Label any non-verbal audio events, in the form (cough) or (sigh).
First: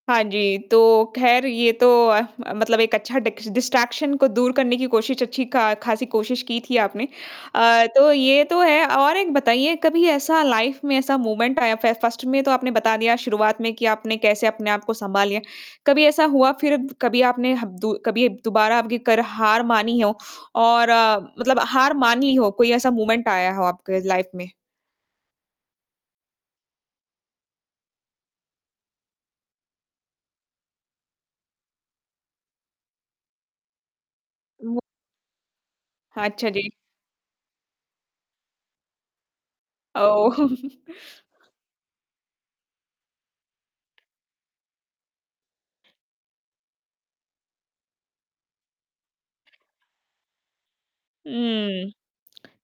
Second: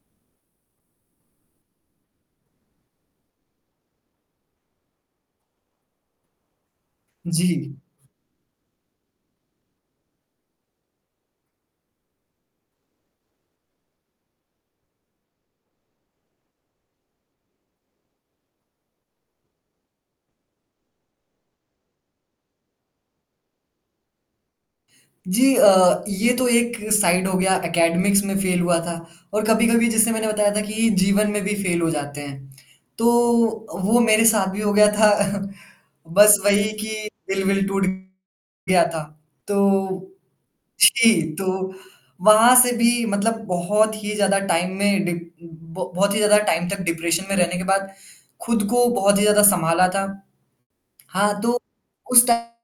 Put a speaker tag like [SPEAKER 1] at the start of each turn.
[SPEAKER 1] हाँ जी। तो ख़ैर ये तो अ, मतलब एक अच्छा डिक्स डिस्ट्रैक्शन को दूर करने की कोशिश अच्छी का ख़ासी कोशिश की थी आपने।
[SPEAKER 2] जी।
[SPEAKER 1] अ, तो ये तो है और एक बताइए कभी ऐसा लाइफ़ में ऐसा मोमेंट आया फ फ़र्स्ट में तो आपने बता दिया शुरुआत में कि आपने कैसे अपने आप को सँभाल लिए। कभी ऐसा हुआ फिर कभी आपने हब दु कभी दोबारा आपकी कर हार मानी हो और मतलब हार मान ली हो, कोई ऐसा मोमेंट आया हो आपके लाइफ़ में?
[SPEAKER 2] जी अ, ये तो एक साइड हो गया एकेडमिक्स में फ़ेल हुआ था और कभी-कभी जिससे मैंने बताया था कि जीवन में भी फ़ेल हो जाते हैं, तो वो मेरे साथ भी हो
[SPEAKER 1] वो
[SPEAKER 2] गया था। (chuckles) बस
[SPEAKER 1] अच्छा जी।
[SPEAKER 2] वही कि दिल-विल टूट गया था। तो
[SPEAKER 1] ओह!
[SPEAKER 2] जी
[SPEAKER 1] (laughs)
[SPEAKER 2] तो, वहाँ से भी मतलब बहुत ही ज़्यादा टाइम में डीप ब बहुत ही ज़्यादा टाइम तक डिप्रेशन में रहने के बाद। खुद को बहुत ही ज़्यादा संभाला था। हाँ तो।
[SPEAKER 1] हुँ।
[SPEAKER 2] उस टा